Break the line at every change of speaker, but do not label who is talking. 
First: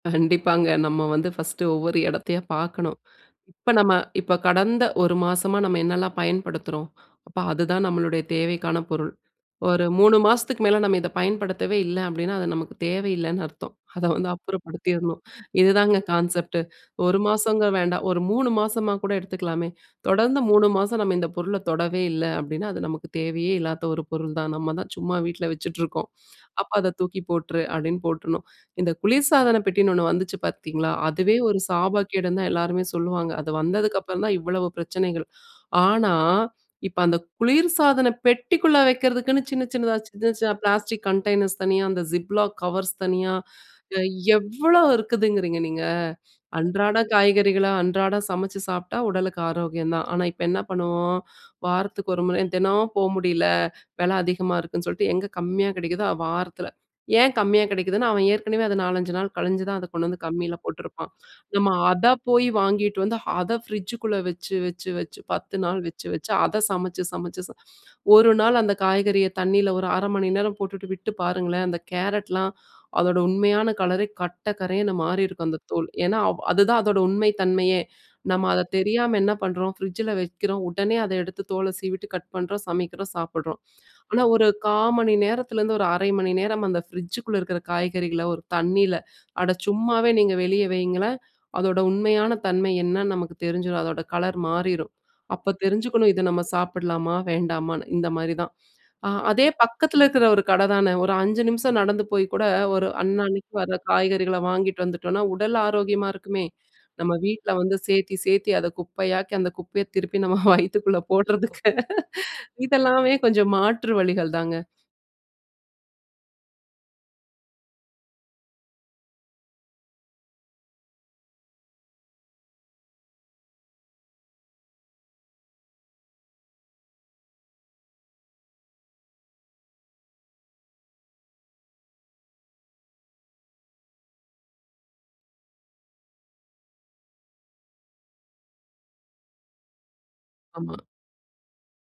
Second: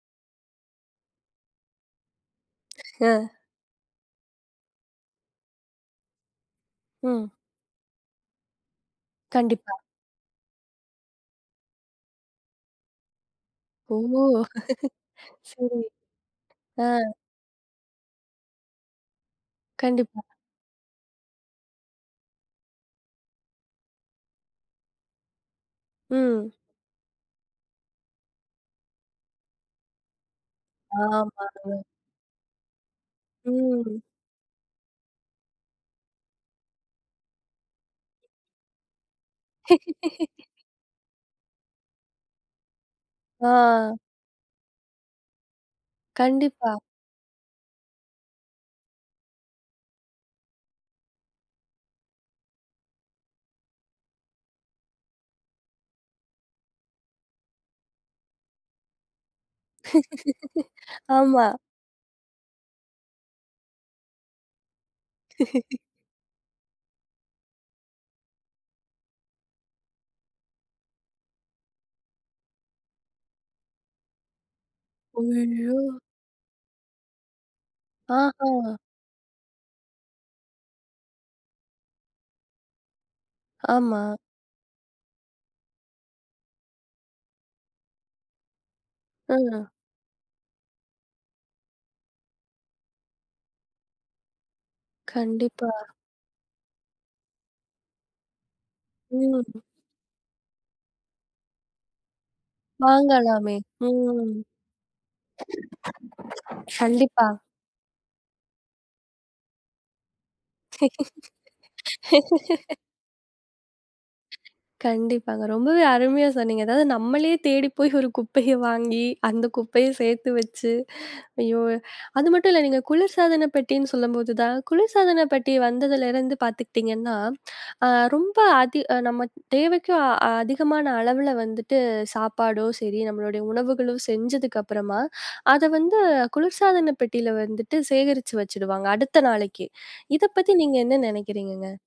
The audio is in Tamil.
கண்டிப்பாங்க, நம்ம வந்து ஃபர்ஸ்ட்டு ஒவ்வொரு எடத்தையா பார்க்கணும்,
அ.
இப்ப நம்ம இப்ப கடந்த 1 மாசமா நம்ம என்னலாம் பயன்படுத்துறோம்?
ம்.
அப்ப அதுதான் நம்மளுடைய தேவைக்கான பொருள்.
கண்டிப்பா.
ஒரு 3 மாசத்துக்கு மேல நம்ம இத பயன்படுத்தவே இல்ல அப்படின்னா, அது நமக்கு தேவை இல்லைன்னு அர்த்தம்.
ஓ!
அத வந்து அப்புறப்படுத்திரணும்.
சரி.
இதுதாங்க கான்செப்ட்டு!
அ.
1 மாசங்க வேண்டாம், ஒரு 3 மாசமா கூட எடுத்துக்கலாமே,
கண்டிப்பா.
தொடர்ந்து 3 மாசம் நம்ம இந்த பொருள தொடவே இல்ல அப்டின்னா, அது நமக்கு தேவையே இல்லாத ஒரு பொருள் தான். நம்ம தான் சும்மா வீட்ல வச்சுட்ருக்கோம்,
ம்.
"அப்ப அத தூக்கி போட்டுரு" அப்படின்னு போட்டுறனும். இந்த குளிர்சாதன பெட்டின்னு ஒண்ணு வந்துச்சு பாத்தீங்களா? அதுவே ஒரு
ஆமாங்க.
சாபக்கேடுன்னு தான் எல்லாருமே சொல்லுவாங்க. அது வந்ததுக்கு
ம்.
அப்புறம் தான் இவ்வளவு பிரச்சனைகள். ஆனா, இப்ப அந்த குளிர்சாதன பெட்டிக்குள்ள வைக்கிறதுக்குன்னு சின்ன சின்னதா, சின்ன சின்ன பிளாஸ்டிக் கண்டெய்னர்ஸ் தனியா, அந்த ஜிப்லாக் கவர்ஸ் தனியா,
அ.
எவ்வளோ இருக்குதுங்கிறீங்க நீங்க!
கண்டிப்பா.
அன்றாட காய்கறிகள, அன்றாடம் சமைச்சு சாப்பிட்டா, உடலுக்கு ஆரோக்கியம் தான். ஆனா இப்ப என்ன பண்ணுவோம்? வாரத்துக்கு 1 முறை தெனம் போ முடியலை. வெல அதிகமா இருக்குன்னு சொல்ட்டு, எங்க கம்மியா கிடைக்குதோ, வாரத்தில ஏன் கம்மியா கெடைக்குதுன்னா? அவன் ஏற்கனவே அதை 4, 5 நாள் கழிஞ்சு தான் அத கொண்டு வந்து கம்மில போட்டிருப்பான்.
ஆமா.
நம்ம அத போயி வாங்கிட்டு வந்து, அத ஃப்ரிட்ஜுக்குள்ள வச்சு வச்சு வச்சு. 10 நாள் வச்சு வச்சு, அத சமைச்சு சமைச்சு ச 1 நாள் அந்த காய்கறிய தண்ணில ஒரு 1/2 மணி நேரம் போட்டுட்டு விட்டு பாருங்களேன், அந்த கேரட்லாம் அதோட உண்மையான கலரே, கட்ட கரேன்னு மாறிருக்கும் அந்த
ஐயோ!
தோலு, ஏன்னா, அவ் அதுதான் அதோட உண்மை தன்மையே! நம்ம அத
ஆஹ!
தெரியாம என்ன பண்றோம், ஃப்ரிட்ஜில வைக்கிறோம். உடனே அத எடுத்து தோல சீவிட்டு, கட் பண்றோம், சமைக்கிறோம், சாப்பிடுறோம்.
ஆமா.
ஆனா ஒரு 1/4 மணி நேரத்திலேருந்து ஒரு 1/2 மணி நேரம் அந்த ஃப்ரிட்ஜுக்குள்ள இருக்கிற காய்கறிகள ஒரு தண்ணில அட
ம்.
சும்மாவே நீங்க வெளிய வையுங்களேன்! அதோட உண்மையான தன்மை என்னான்னு நமக்கு தெரிஞ்சிரும். அதோட கலர் மாறிரும். அப்ப
கண்டிப்பா.
தெரிஞ்சுக்கணும் இத நம்ம சாப்பிடலாமா? வேண்டாமான்னு? இந்த மாரி தான். அ அதே
ம்.
பக்கத்தில இருக்கிற ஒரு கட தானே. ஒரு 5 நிமிஷம் நடந்து போய் கூட, ஒரு அன்னன்னைக்கு
வாங்கலாமே!
வர
ம்.
காய்கறிகள வாங்கிட்டு வந்துட்டோம்ன்னா, உடல் ஆரோக்கியமா இருக்குமே! நம்ம
கண்டிப்பா.
வீட்ல வந்து சேத்தி சேத்தி அத குப்பையாக்கி, அந்த குப்பைய திருப்பி நம்ம வயித்துக்குள்ள போடறதுக்கு இதெல்லாமே கொஞ்சம் மாற்று வழிகள் தாங்க!
கண்டிப்பாங்க, ரொம்பவே அருமையா சொன்னீங்க! அதாவது நம்மளே தேடி போயி, ஒரு குப்பைய வாங்கி, அந்த குப்பைய சேத்து வச்சு, ஐயோ! அது மட்டும் இல்ல நீங்க குளிர்சாதன பெட்டின்னு சொல்லும்போது தான், குளிர்சாதன பெட்டி வந்ததிலிருந்து பாத்துக்கிட்டீங்கன்னா, அ ரொம்ப அதி அ நம்ம அ தேவைக்கும் அதிகமான அளவுல வந்துட்டு, சாப்பாடோ சரி, நம்மளுடைய உணவுகளும் செஞ்சதுக்கு அப்புறமா, அத வந்து குளிர்சாதன பெட்டில வந்துட்டு சேகரிச்சு வச்சுடுவாங்க, அடுத்த நாளைக்கு. இத பத்தி நீங்க
ஆமா.
என்ன நெனைக்கிறீங்கங்க?